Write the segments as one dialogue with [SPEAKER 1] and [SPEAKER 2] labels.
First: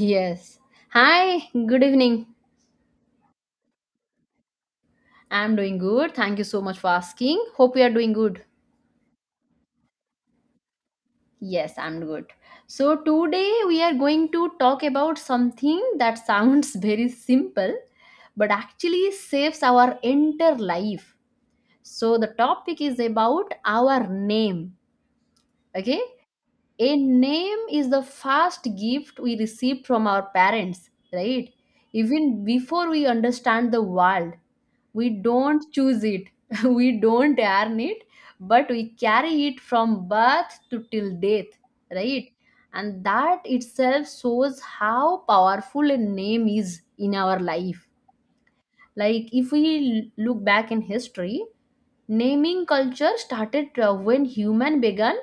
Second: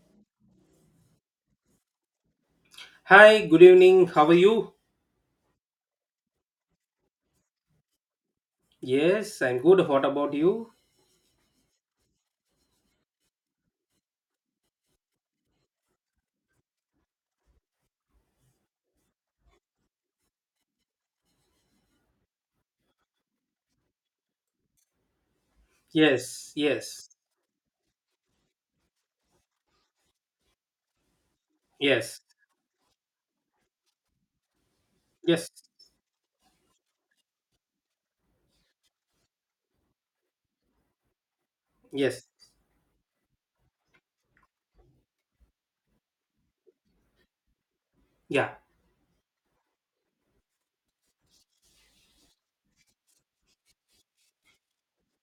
[SPEAKER 1] Yes. Hi, good evening.
[SPEAKER 2] Hi, good evening. How are you?
[SPEAKER 1] I'm doing good. Thank you so much for asking. Hope you are doing good.
[SPEAKER 2] Yes, I'm good. What about you?
[SPEAKER 1] Yes, I'm good. So today we are going to talk about something that sounds very simple but actually saves our entire life. So the topic is about our name. Okay?
[SPEAKER 2] Yes,
[SPEAKER 1] A
[SPEAKER 2] yes,
[SPEAKER 1] name is the first gift we receive from our parents, right?
[SPEAKER 2] yes,
[SPEAKER 1] Even before we understand the world, we
[SPEAKER 2] yes,
[SPEAKER 1] don't choose it, we don't earn it, but we carry it from birth to till death,
[SPEAKER 2] yes.
[SPEAKER 1] right? And that itself shows how powerful a name is in our life.
[SPEAKER 2] Yeah.
[SPEAKER 1] Like if we look back in history, naming culture started when human began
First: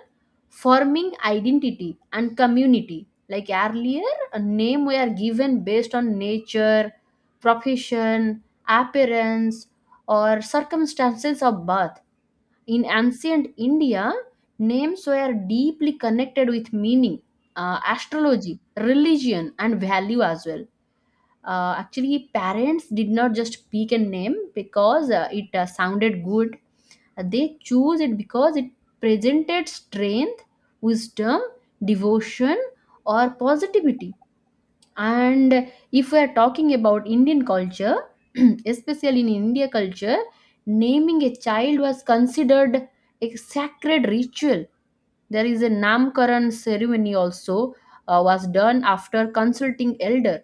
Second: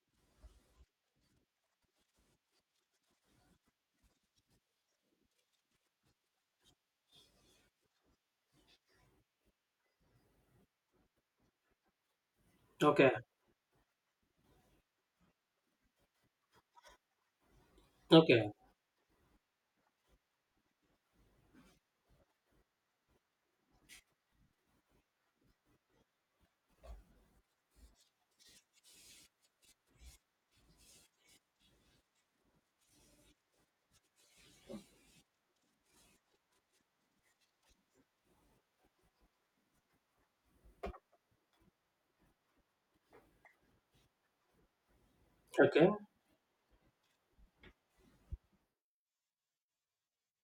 [SPEAKER 1] forming identity and community. Like earlier, a name were given based on nature, profession, appearance, or circumstances of birth. In
[SPEAKER 2] Okay.
[SPEAKER 1] ancient India, names were deeply connected with meaning,
[SPEAKER 2] Okay.
[SPEAKER 1] astrology, religion, and value as well. Actually, parents did not just pick a name because it sounded good. They choose it because it presented strength, wisdom, devotion, or positivity. And if we are talking about Indian culture, especially in India culture, naming a child was considered a sacred ritual. There is a
[SPEAKER 2] Okay.
[SPEAKER 1] Namkaran ceremony also was done after consulting elder,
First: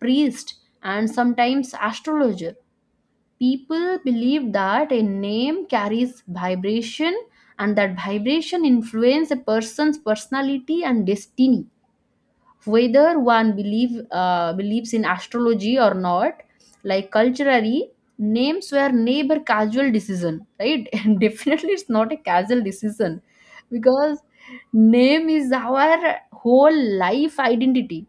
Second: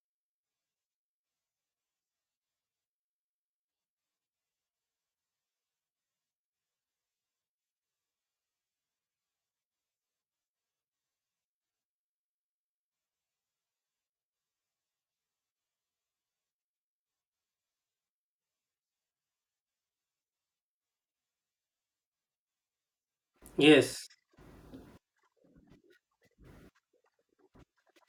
[SPEAKER 1] priest, and sometimes astrologer. People believe that a name carries vibration, and that vibration influence a person's personality and destiny. Whether one believes in astrology or not, like culturally names were never casual decision, right? And definitely it's not a casual decision,
[SPEAKER 2] Yes.
[SPEAKER 1] because name is our whole life identity.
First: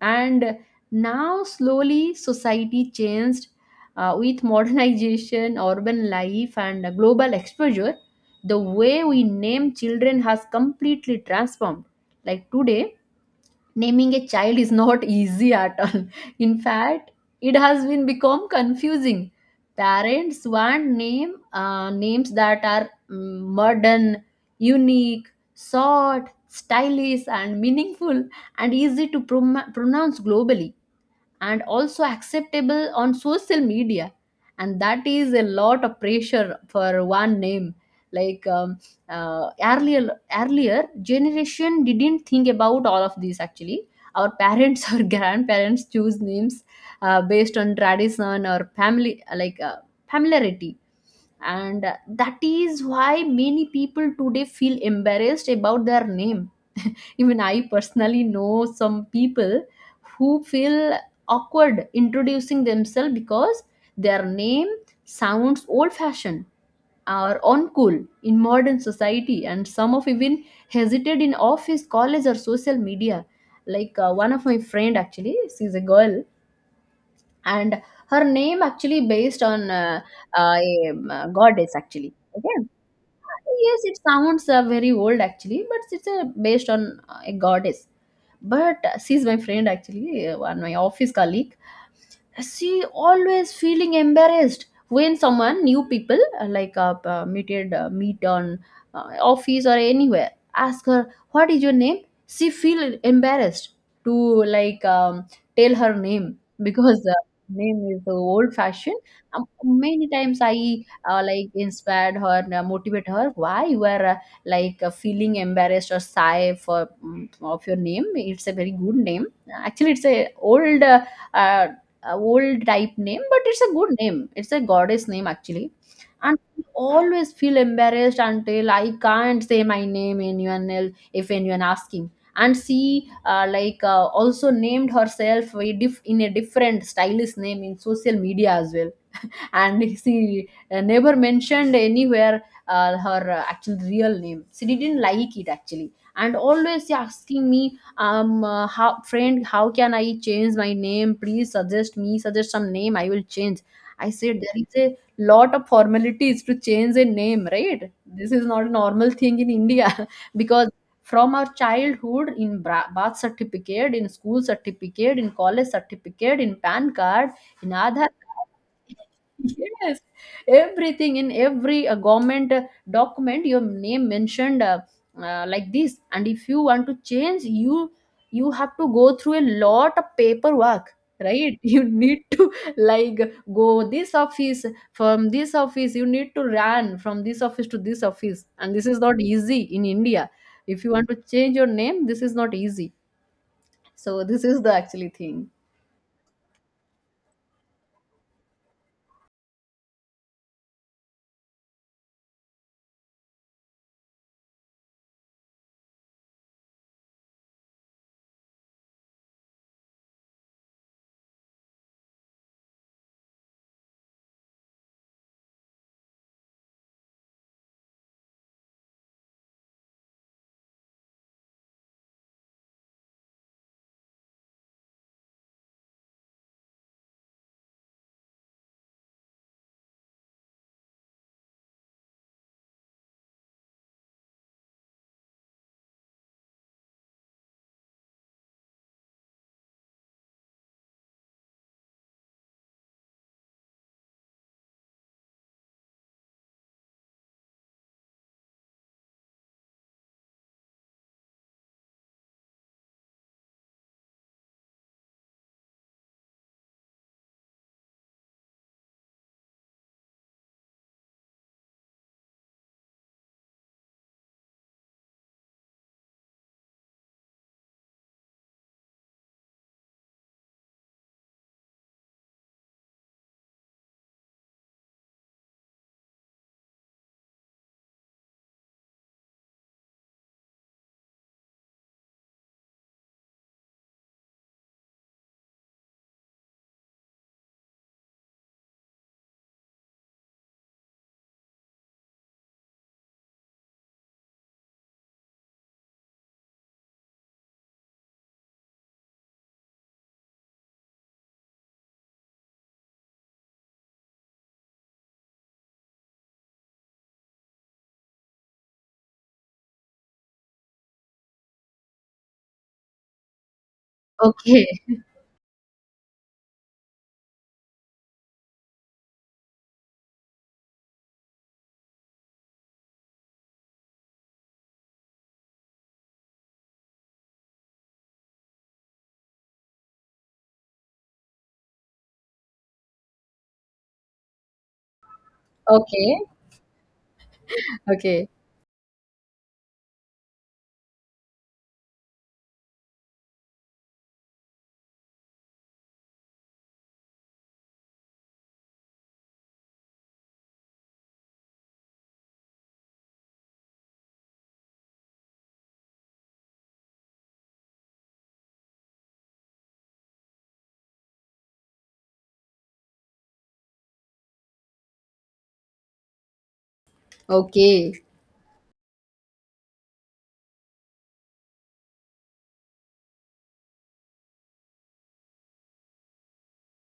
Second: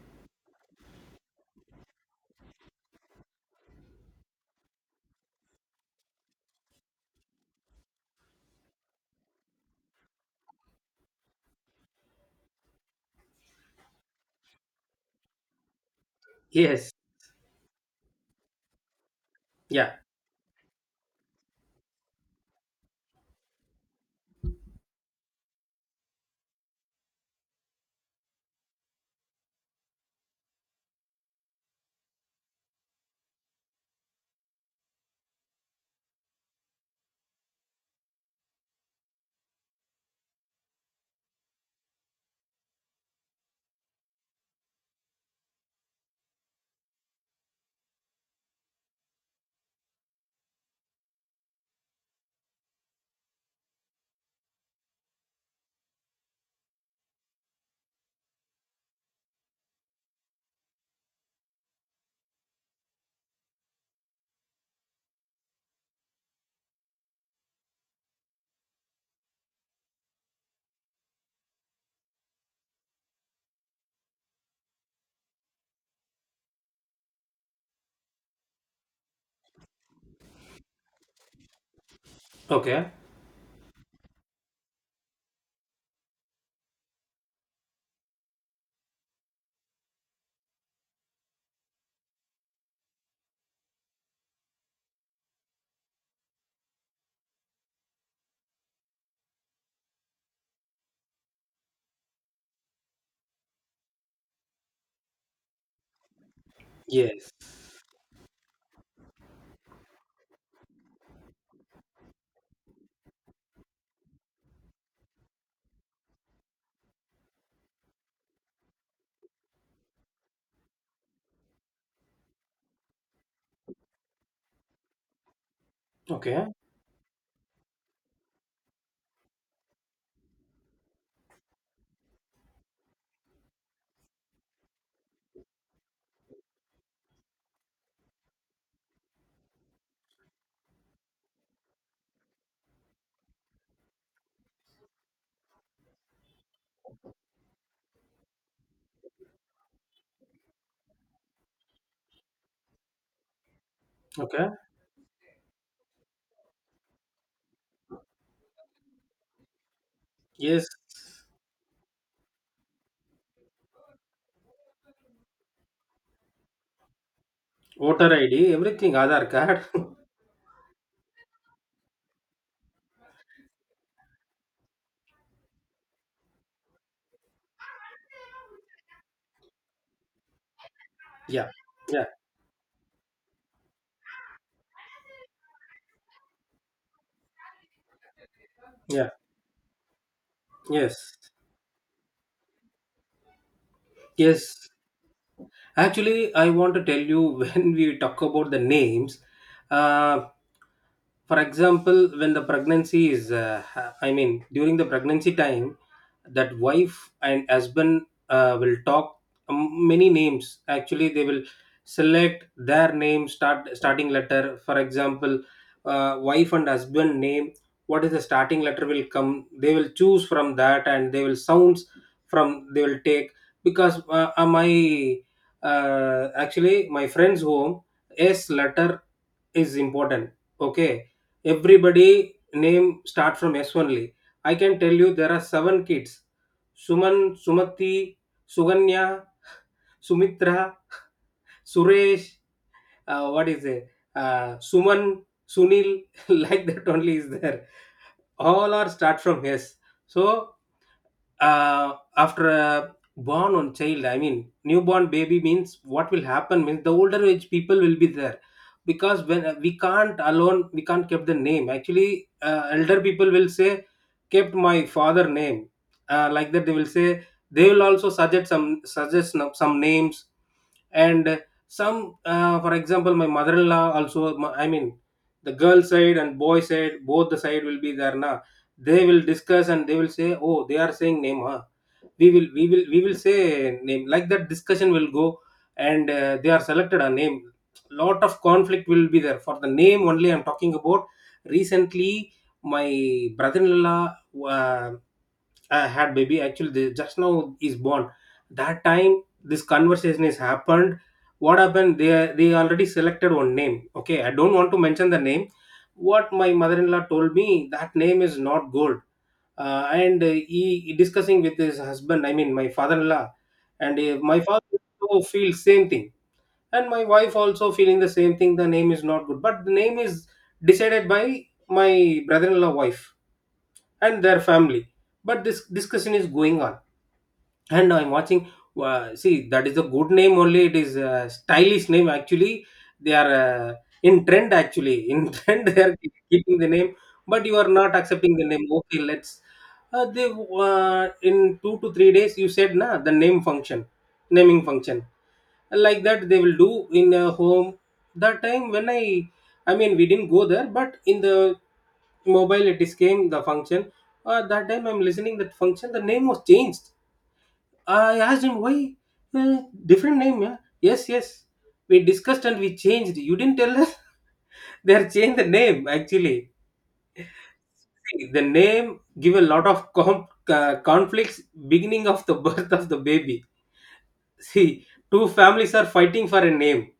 [SPEAKER 1] And now slowly society changed, with modernization, urban life, and global exposure, the way we name children has completely transformed. Like today, naming a child is not easy at all. In
[SPEAKER 2] Yes.
[SPEAKER 1] fact, it has been become confusing.
[SPEAKER 2] Yeah.
[SPEAKER 1] Parents want names that are modern, unique, short, stylish, and meaningful, and easy to pronounce globally, and also acceptable on social media. And that is a lot of pressure for one name. Like uh, earlier earlier generation didn't think about all of these actually. Our parents or grandparents choose names based on tradition or family, like familiarity. And that is why many people today feel embarrassed about their name. Even I personally know some people who feel awkward introducing themselves because their name sounds old fashioned or uncool in modern society, and some of even hesitate in office, college, or social media. Like one of my friend actually, she's a girl, and her name actually based on a goddess actually. Okay,
[SPEAKER 2] Okay.
[SPEAKER 1] yes, it sounds very old actually, but it's based on a goddess. But she's my friend actually, one my office colleague. She always feeling embarrassed when someone new people like meted meet on office or anywhere, ask her what is your name. She feel embarrassed to, like, tell her name because the
[SPEAKER 2] Yes.
[SPEAKER 1] name is so old fashioned. Many times I like inspired her and motivate her, why you are feeling embarrassed or shy for of your name. It's a very good name. Actually it's a old uh, old type name, but it's a good name. It's a goddess name actually. And
[SPEAKER 2] Okay.
[SPEAKER 1] I always feel embarrassed until I can't say my name anyone else if anyone asking. And she also named herself a in a different stylish name in social media as well, and she never mentioned anywhere her actual real name. She didn't like it actually, and always she asking me, how friend, how can I change my name? Please suggest me, suggest some name. I will change. I said
[SPEAKER 2] Okay.
[SPEAKER 1] there is a lot of formalities to change a name, right? This is not a normal thing in India
[SPEAKER 2] Yes.
[SPEAKER 1] because from our childhood in birth certificate, in school certificate, in college certificate, in PAN card, in Aadhaar
[SPEAKER 2] Voter ID, everything, Aadhaar
[SPEAKER 1] card.
[SPEAKER 2] card.
[SPEAKER 1] Yes, everything in every government document, your name mentioned like this. And if you want to change, you have to go through a lot of paperwork,
[SPEAKER 2] Yeah.
[SPEAKER 1] right? You
[SPEAKER 2] Yeah.
[SPEAKER 1] need to like go this office from this office. You need to run from this office to this office, and this is
[SPEAKER 2] Yeah.
[SPEAKER 1] not easy in India. If you want
[SPEAKER 2] Yes.
[SPEAKER 1] to change your name, this is not easy. So this is
[SPEAKER 2] Yes.
[SPEAKER 1] the actually thing.
[SPEAKER 2] Actually, I want to tell you when we talk about the names. Uh, for example, when the pregnancy is I mean, during the pregnancy time, that wife and husband will talk many names. Actually, they will select their name start, starting letter. For example, wife and husband name, what is the starting letter will come, they will choose from that, and they will sounds, from they will take. Because my actually my friend's home, S letter is important. Okay, everybody name start from S only. I can tell you there are seven kids. Suman, Sumati, Suganya, Sumitra, Suresh, what is it? Suman, Sunil, like that only is there. All are start from S. So after a born on child, I mean newborn baby, means what will happen means the older age people will be there. Because when we can't alone, we can't keep the name, actually elder people will say kept my father name, like that they will say. They will also suggest some, suggest no- some names. And some, for example, my mother-in-law also, my- I mean, the girl side and boy side, both the side will be there now. They will discuss and they will say, oh, they are saying name, huh? We will, we will, we will say name, like that discussion will go. And they are selected a name. Lot of conflict will be there. For the name only I'm talking about. Recently, my brother-in-law, uh, had baby actually. They just now is born. That time this conversation is happened. What happened, they already selected one name. Okay, I don't want to mention the name. What my mother-in-law told me, that name is not gold. And he discussing with his husband, I mean my father-in-law, and my
[SPEAKER 1] Okay,
[SPEAKER 2] father also feel same thing. And my wife also feeling the same thing, the name is not good. But the name is decided by my brother-in-law wife and their family. But this discussion is going on, and I'm watching. See, that is a good name only, it is a stylish name actually. They are in trend, actually in trend they are
[SPEAKER 1] okay,
[SPEAKER 2] keeping the name. But you are not
[SPEAKER 1] okay,
[SPEAKER 2] accepting the name. Okay, let's, they, in two to three days you said na, the name function, naming function, like that they will do in a home. That time when I mean, we didn't go there, but in the mobile it is came the function. That time I'm listening that function, the name was changed. I asked him why different name. Yeah? Yes, yes. We discussed and we changed. You didn't tell us. They are changed the name actually.
[SPEAKER 1] okay.
[SPEAKER 2] See, the name give a lot of conflicts beginning of the birth of the baby. See, two families are fighting for a name.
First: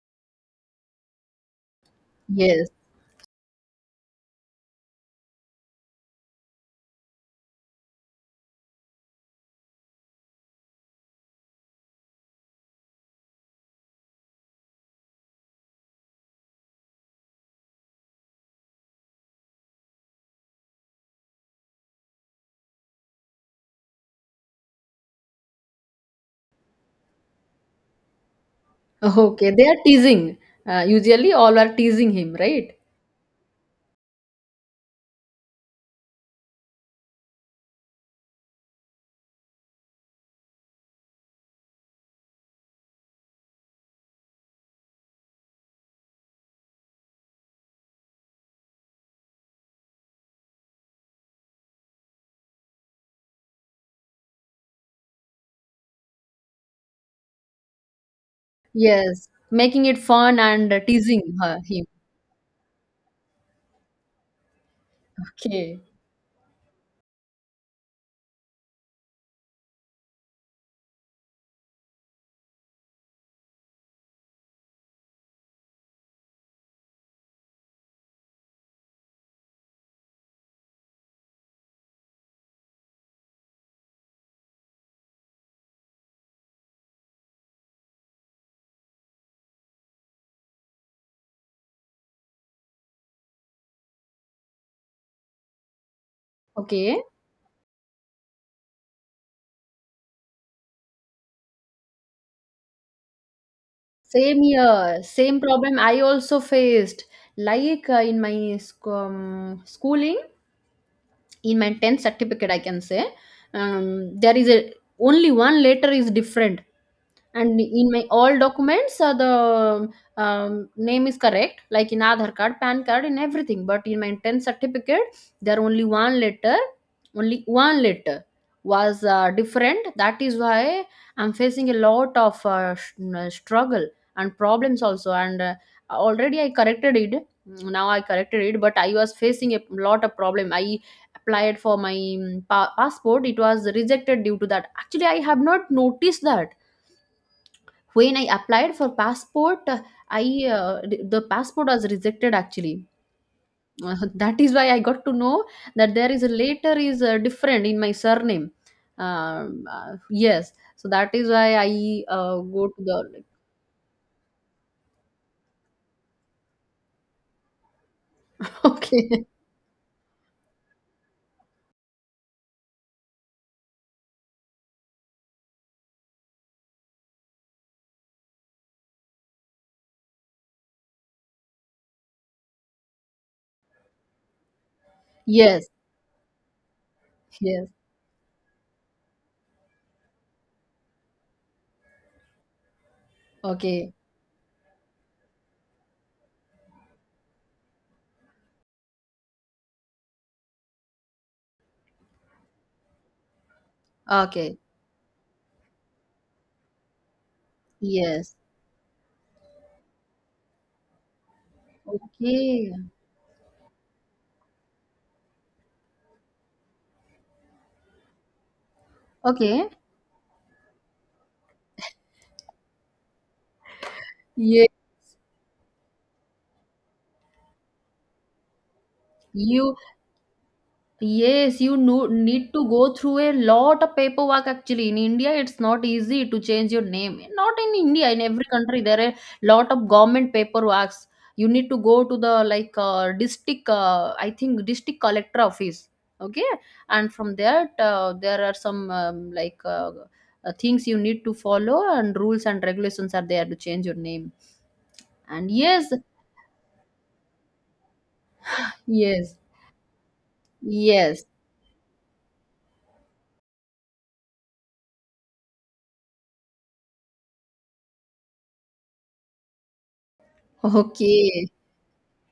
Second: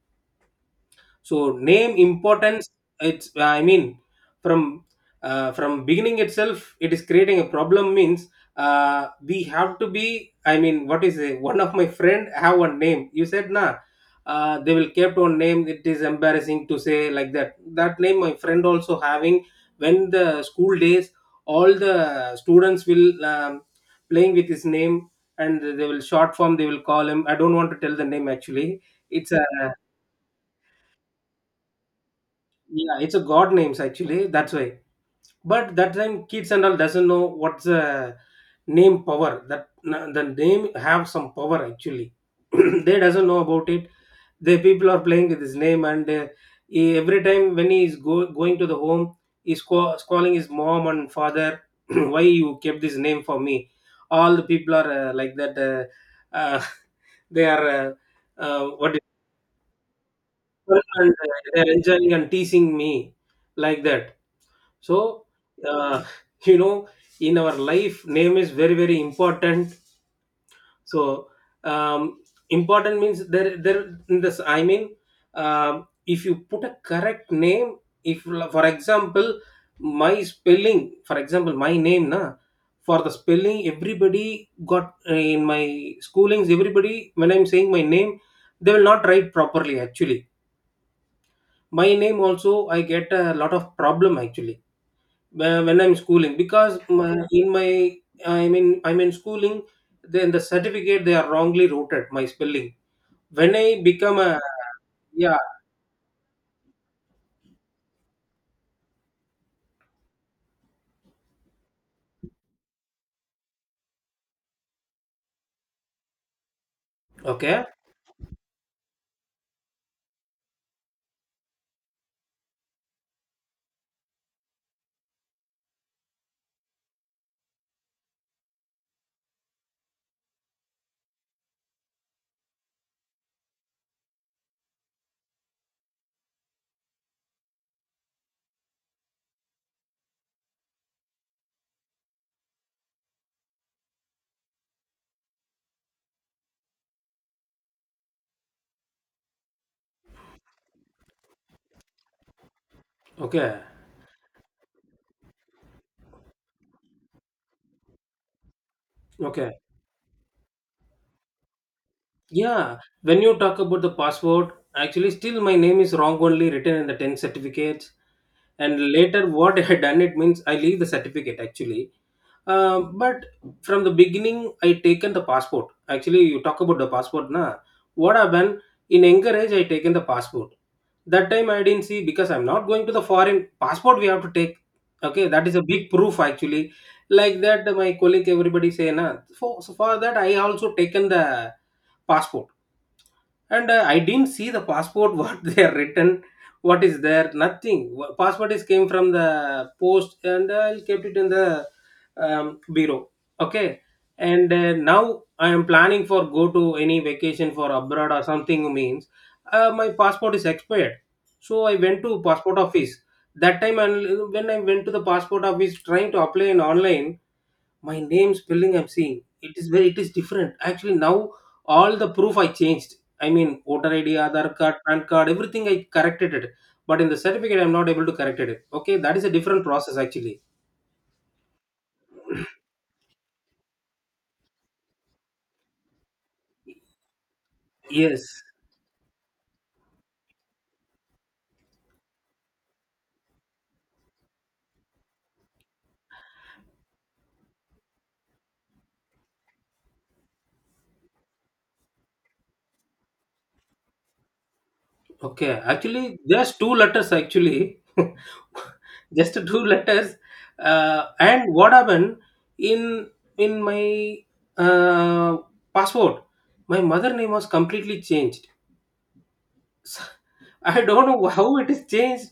[SPEAKER 2] So name
[SPEAKER 1] Yes.
[SPEAKER 2] importance, it's, I mean, from from beginning itself it is creating a problem. Means we have to be, I mean what is it, one of my friend have one name, you said nah, they will kept on name, it is embarrassing to say, like that. That name my friend also having. When the school days, all the students will playing with his name, and they will short form, they will call him. I don't want to tell the name actually. It's a,
[SPEAKER 1] Okay, they are teasing. Usually, all are teasing him, right?
[SPEAKER 2] yeah, it's a god names actually. That's why. But that time kids and all doesn't know what's the name power. That na- the name have some power actually. They doesn't know about it. The people are playing with his name. And he- every time when he is go, going to the home, he's call, calling his mom and father. Why you kept this name for me? All the people are like that. They are, what is.
[SPEAKER 1] Yes, making it fun and
[SPEAKER 2] And
[SPEAKER 1] teasing her,
[SPEAKER 2] they are
[SPEAKER 1] him.
[SPEAKER 2] enjoying and teasing me, like that. So
[SPEAKER 1] Okay.
[SPEAKER 2] uh, you know, in our life name is very very important. So um, important means there, there in this, I mean, if you put a correct name, if, for example, my spelling, for example my name na, for the spelling everybody got, in my schoolings, everybody when I'm saying my name, they will not write properly actually. My name also I get a lot of problem actually, when I'm schooling, because
[SPEAKER 1] Okay.
[SPEAKER 2] my, in my, I mean I'm in schooling, then the certificate they are wrongly routed my spelling. When I become a,
[SPEAKER 1] Same here. Same
[SPEAKER 2] yeah.
[SPEAKER 1] problem I also faced. Like in my schooling, in my 10th certificate I can say, um, there is a, only one letter is different. And
[SPEAKER 2] Okay.
[SPEAKER 1] in my all documents the name is correct, like in aadhar card, pan card, in everything, but in my 10th certificate there only one letter was different. That is why I'm facing a lot of struggle and problems also. And already I corrected it, now I corrected it, but I was facing a lot of problem. I applied for my passport. It was rejected due to that, actually. I have not noticed that. When I applied for passport, i the passport was rejected actually.
[SPEAKER 2] Okay.
[SPEAKER 1] Uh, that is why I got to know that there is a later is different in my surname.
[SPEAKER 2] Okay.
[SPEAKER 1] um, uh, yes, so that is why I go
[SPEAKER 2] Yeah.
[SPEAKER 1] to
[SPEAKER 2] When
[SPEAKER 1] the,
[SPEAKER 2] you talk about the password actually, still my name is wrong only written in the 10 certificates. And
[SPEAKER 1] okay,
[SPEAKER 2] later what I had done, it means I leave the certificate actually. But from the beginning, I taken the passport. Actually, you talk about the passport, na. What happened in younger age? I taken the passport. That time I didn't see, because I'm not going to the foreign. Passport we have to take. Okay, that is a
[SPEAKER 1] yes,
[SPEAKER 2] big proof actually. Like that,
[SPEAKER 1] yes,
[SPEAKER 2] my colleague, everybody say na. For, so for that, I also taken the passport. And
[SPEAKER 1] okay,
[SPEAKER 2] I didn't see the passport what they are written, what is there, nothing. Passport is came from the post, and I kept it in the bureau. Okay. And
[SPEAKER 1] okay,
[SPEAKER 2] now I am planning for go to any vacation for abroad or
[SPEAKER 1] yes,
[SPEAKER 2] something, means my passport is expired. So I went to passport
[SPEAKER 1] okay,
[SPEAKER 2] office that time. And when I went to the passport office, trying to apply in online, my name spelling I'm seeing, it is
[SPEAKER 1] okay,
[SPEAKER 2] very, it is different actually. Now all the proof I changed, I mean voter ID, aadhar
[SPEAKER 1] yeah,
[SPEAKER 2] card, PAN card, everything I corrected it. But in the certificate I'm not able to correct it. Okay, that is a different
[SPEAKER 1] you.
[SPEAKER 2] process actually.
[SPEAKER 1] Yes, you no need to go through a lot of paperwork actually. In India, it's not easy to change your name. Not in India, in
[SPEAKER 2] Yes.
[SPEAKER 1] every country, there are a lot of government paperworks. You need to go to the like district, I think district collector office. Okay, and from there, there are some things you need to follow, and rules and regulations are there to change your name. And
[SPEAKER 2] Okay,
[SPEAKER 1] yes,
[SPEAKER 2] actually just two letters actually, just
[SPEAKER 1] yes,
[SPEAKER 2] two letters.
[SPEAKER 1] yes.
[SPEAKER 2] And what happened in in my, uh, passport, my mother name was completely changed. I don't know
[SPEAKER 1] Okay.
[SPEAKER 2] how it is changed.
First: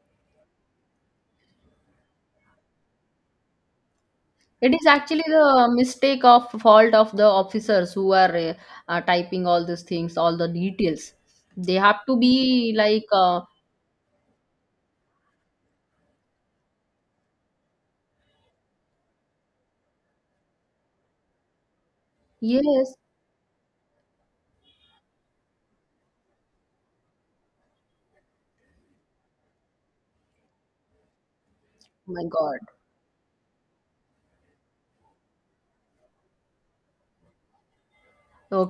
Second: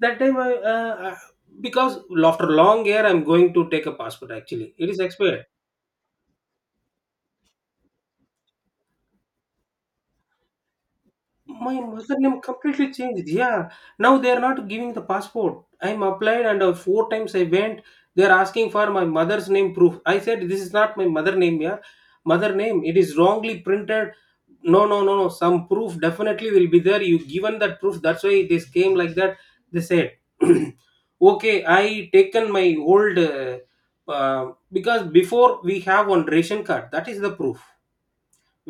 [SPEAKER 2] That time I, because after long year, I'm going to take a passport.
[SPEAKER 1] It
[SPEAKER 2] Actually,
[SPEAKER 1] is
[SPEAKER 2] it is
[SPEAKER 1] actually
[SPEAKER 2] expired.
[SPEAKER 1] the mistake of fault of the officers who are typing all these things, all the details.
[SPEAKER 2] My
[SPEAKER 1] They have
[SPEAKER 2] mother
[SPEAKER 1] to
[SPEAKER 2] name
[SPEAKER 1] be
[SPEAKER 2] completely
[SPEAKER 1] like,
[SPEAKER 2] changed. Yeah, now they are not giving the passport. I'm applied, and four times I went. They are asking for my mother's name proof. I said this is not my mother name. Yeah, mother name.
[SPEAKER 1] yes,
[SPEAKER 2] It is wrongly printed. No, no, no, no. Some proof definitely will be there. You given that proof. That's why this came, like that, they said. Okay, I
[SPEAKER 1] oh my
[SPEAKER 2] taken
[SPEAKER 1] God,
[SPEAKER 2] my old because before we have one ration card. That is the proof.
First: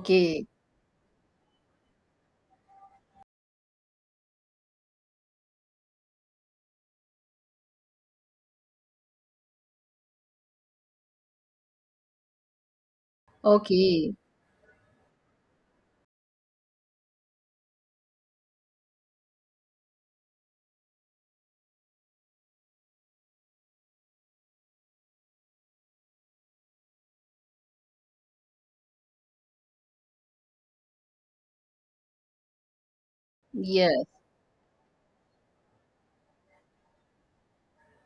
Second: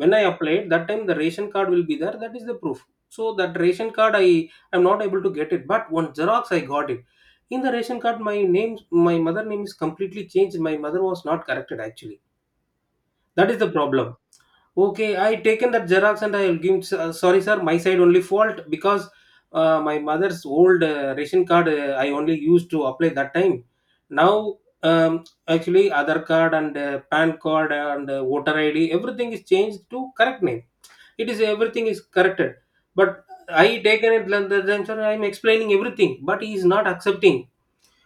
[SPEAKER 2] When I applied that time, the ration card will be there, that is the proof. So that ration card I am not able to get it, but one xerox I got it. In the ration card, my name, my mother name is completely changed. My mother was not corrected actually, that is the problem.
[SPEAKER 1] okay,
[SPEAKER 2] Okay, I taken that xerox, and I will give him. Uh, sorry sir, my side only fault, because my mother's old, ration card, I only used to apply that time. Now, actually other card and PAN card and voter ID, everything is changed to correct name. It is everything is corrected. But I
[SPEAKER 1] yes.
[SPEAKER 2] taken it like that, then sir, I'm explaining everything, but he is not accepting.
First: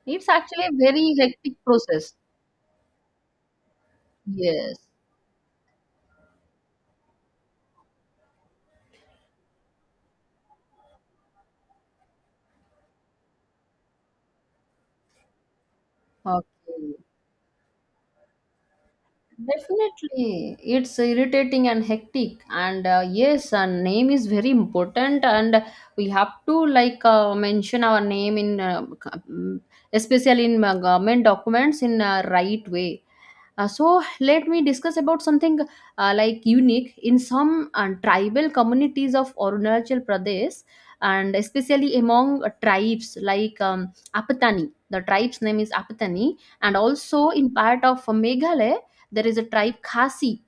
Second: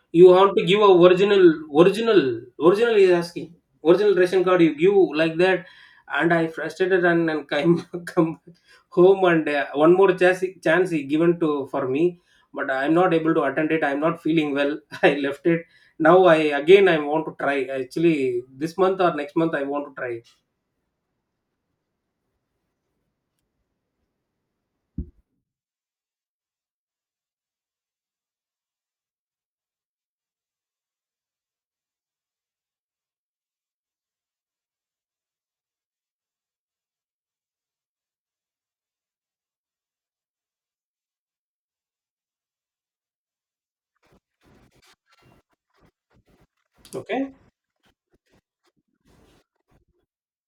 [SPEAKER 1] It's
[SPEAKER 2] You want
[SPEAKER 1] actually
[SPEAKER 2] to
[SPEAKER 1] a
[SPEAKER 2] give a
[SPEAKER 1] very
[SPEAKER 2] original,
[SPEAKER 1] hectic process.
[SPEAKER 2] original, original is asking. Original ration card you
[SPEAKER 1] Yes,
[SPEAKER 2] give, like that. And I frustrated, and come come home. And one more chance he given to for me, but I'm not able to attend it. I'm not feeling well. I left it. Now I again
[SPEAKER 1] okay.
[SPEAKER 2] I want to try. Actually, this month or next month I want to try.
[SPEAKER 1] Definitely, it's irritating and hectic, and yes, our name is very important, and we have to like mention our name in, especially in government documents in a right way. So let me discuss about something like unique in some tribal communities of Arunachal Pradesh, and especially among tribes like Apatani. The tribe's name is Apatani, and also
[SPEAKER 2] Okay,
[SPEAKER 1] in part of Meghalaya there is a tribe Khasi.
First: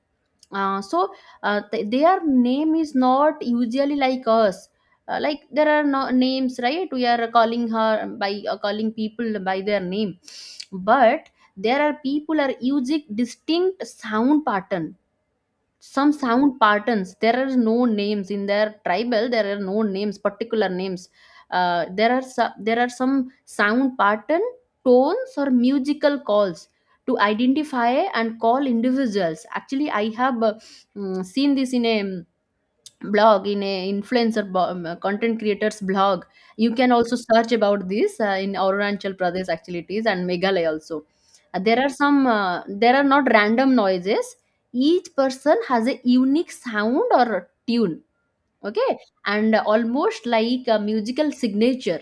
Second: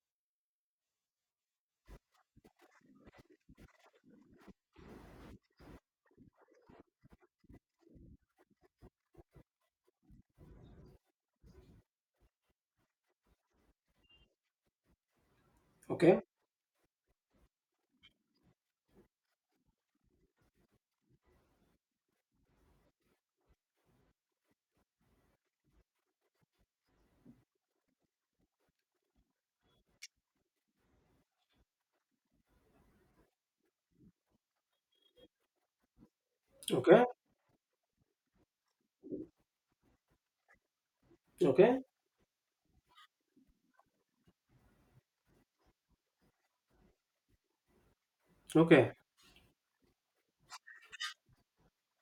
[SPEAKER 1] uh, so their name is not usually like us. Uh, like there are no names, right? We are calling her by, calling people by their name. But there are people are using distinct sound pattern, some
[SPEAKER 2] okay,
[SPEAKER 1] sound patterns. There are no names in their tribal, there are no names, particular names. Uh, there are there are some sound pattern, tones or musical calls, to identify and call individuals. Actually I have seen this in a blog, in a content creators blog. You can
[SPEAKER 2] okay,
[SPEAKER 1] also search about this in Arunachal Pradesh, actually it is, and Meghalaya also. There
[SPEAKER 2] okay,
[SPEAKER 1] are some, there are not random noises. Each person has a unique sound or tune, okay,
[SPEAKER 2] okay.
[SPEAKER 1] and almost like a musical signature.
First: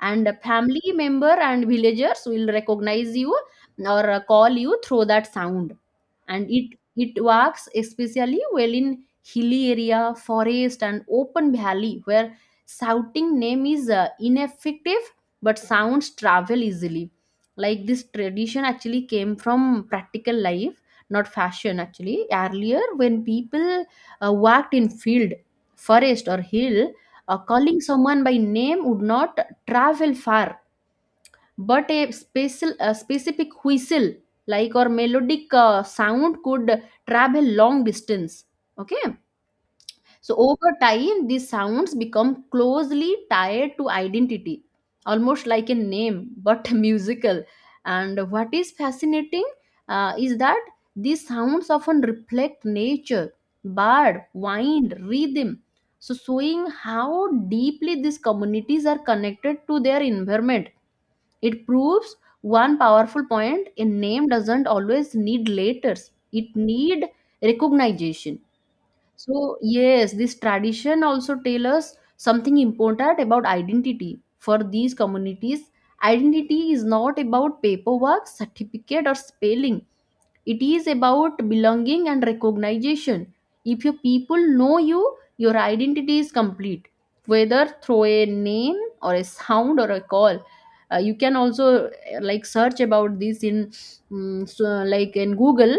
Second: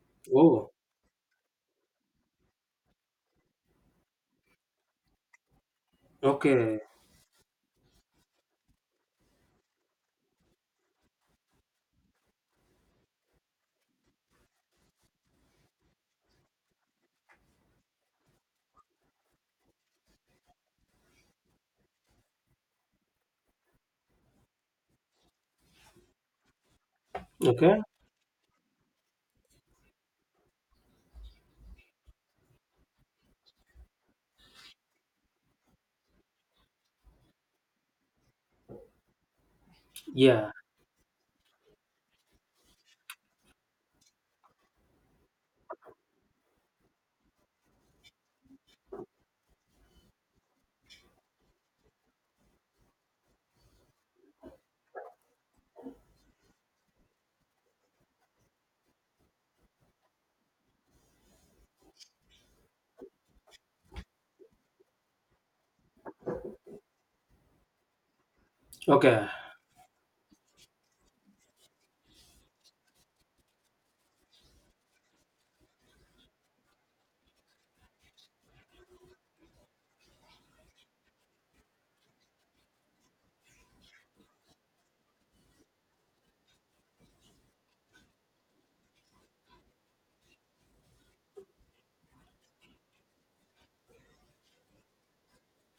[SPEAKER 1] And
[SPEAKER 2] Oh,
[SPEAKER 1] family member and villagers will recognize you or call you through that sound. And it
[SPEAKER 2] okay.
[SPEAKER 1] works especially well in hilly area, forest, and open valley, where shouting name is ineffective, but sounds travel easily. Like this tradition actually came from practical life, not fashion. Actually earlier when people worked in field, forest, or hill, calling
[SPEAKER 2] Okay.
[SPEAKER 1] someone by name would not travel far, but a a specific whistle, like, or melodic sound, could travel long distance. Okay, so
[SPEAKER 2] Yeah.
[SPEAKER 1] over time, these sounds become closely tied to identity, almost like a name, but musical. And what is fascinating is that these sounds often reflect nature, bird, wind, rhythm. So showing how deeply these communities are connected to their environment, it proves one powerful point: a name doesn't always need letters, it need recognition.
[SPEAKER 2] Okay.
[SPEAKER 1] So yes, this tradition also tell us something important about identity. For these communities, identity is not about paperwork, certificate, or spelling. It is about belonging and recognition. If your people know you, your identity is complete, whether through a name, or a sound, or a call. You can also search about this in, like in Google,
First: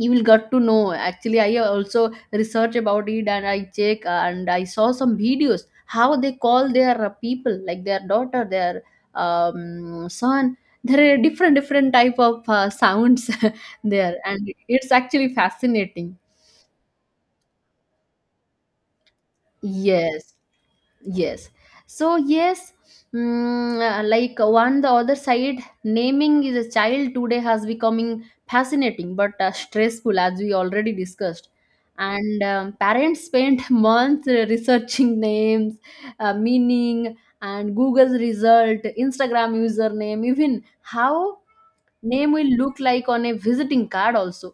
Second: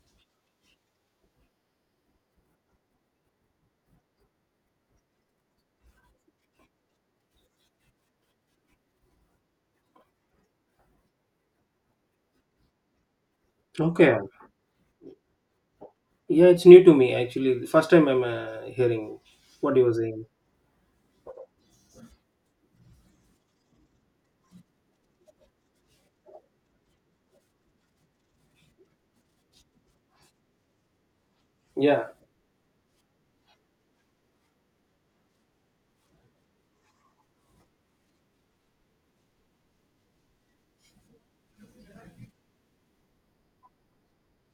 [SPEAKER 1] you will get to know. Actually I also research about it, and I check, and I saw some videos how they call their people, like their daughter, their son. There are different different type of sounds there,
[SPEAKER 2] Okay.
[SPEAKER 1] and it's actually fascinating.
[SPEAKER 2] Yeah, it's new to me actually. The first time I'm hearing what you were saying.
[SPEAKER 1] Yes, yes. So yes, one the other side, naming is a child today has becoming fascinating but stressful, as we already discussed.
[SPEAKER 2] Yeah.
[SPEAKER 1] And parents spend months researching names, meaning, and Google's result, Instagram username, even how name will look like on a visiting card also.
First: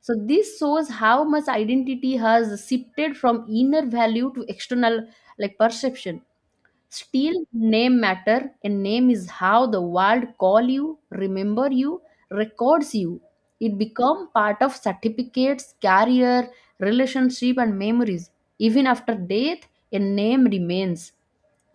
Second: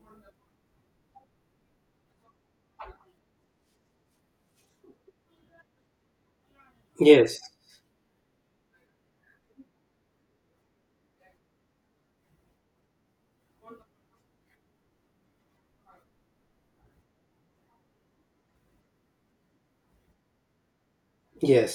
[SPEAKER 1] So this shows how much identity has shifted from inner value to external, like perception. Still,
[SPEAKER 2] Yes.
[SPEAKER 1] name matter, and name is how the world call you, remember you, records you. It become part of certificates, career, relationship, and memories. Even after death, a name remains.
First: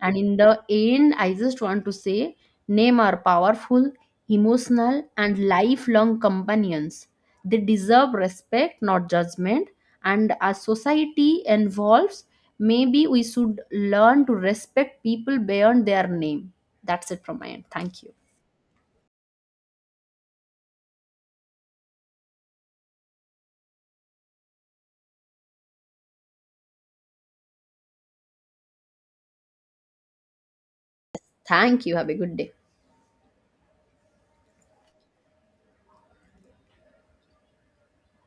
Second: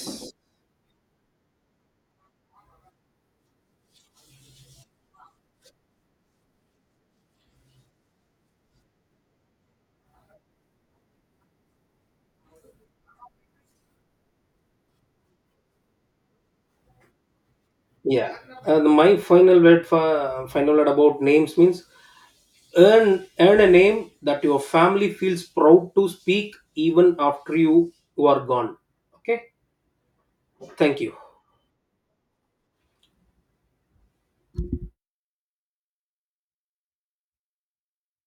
[SPEAKER 1] And in the end, I just want to say, name are powerful, emotional, and lifelong companions. They deserve respect, not judgment. And as society evolves, maybe we should learn to respect people beyond their name. That's it from my end. Thank you.
[SPEAKER 2] Yeah. And my final word, for final word about names means, earn a name that your family feels proud to speak even after you, you are gone. Okay. Thank you.
[SPEAKER 1] Thank you. Have a good day.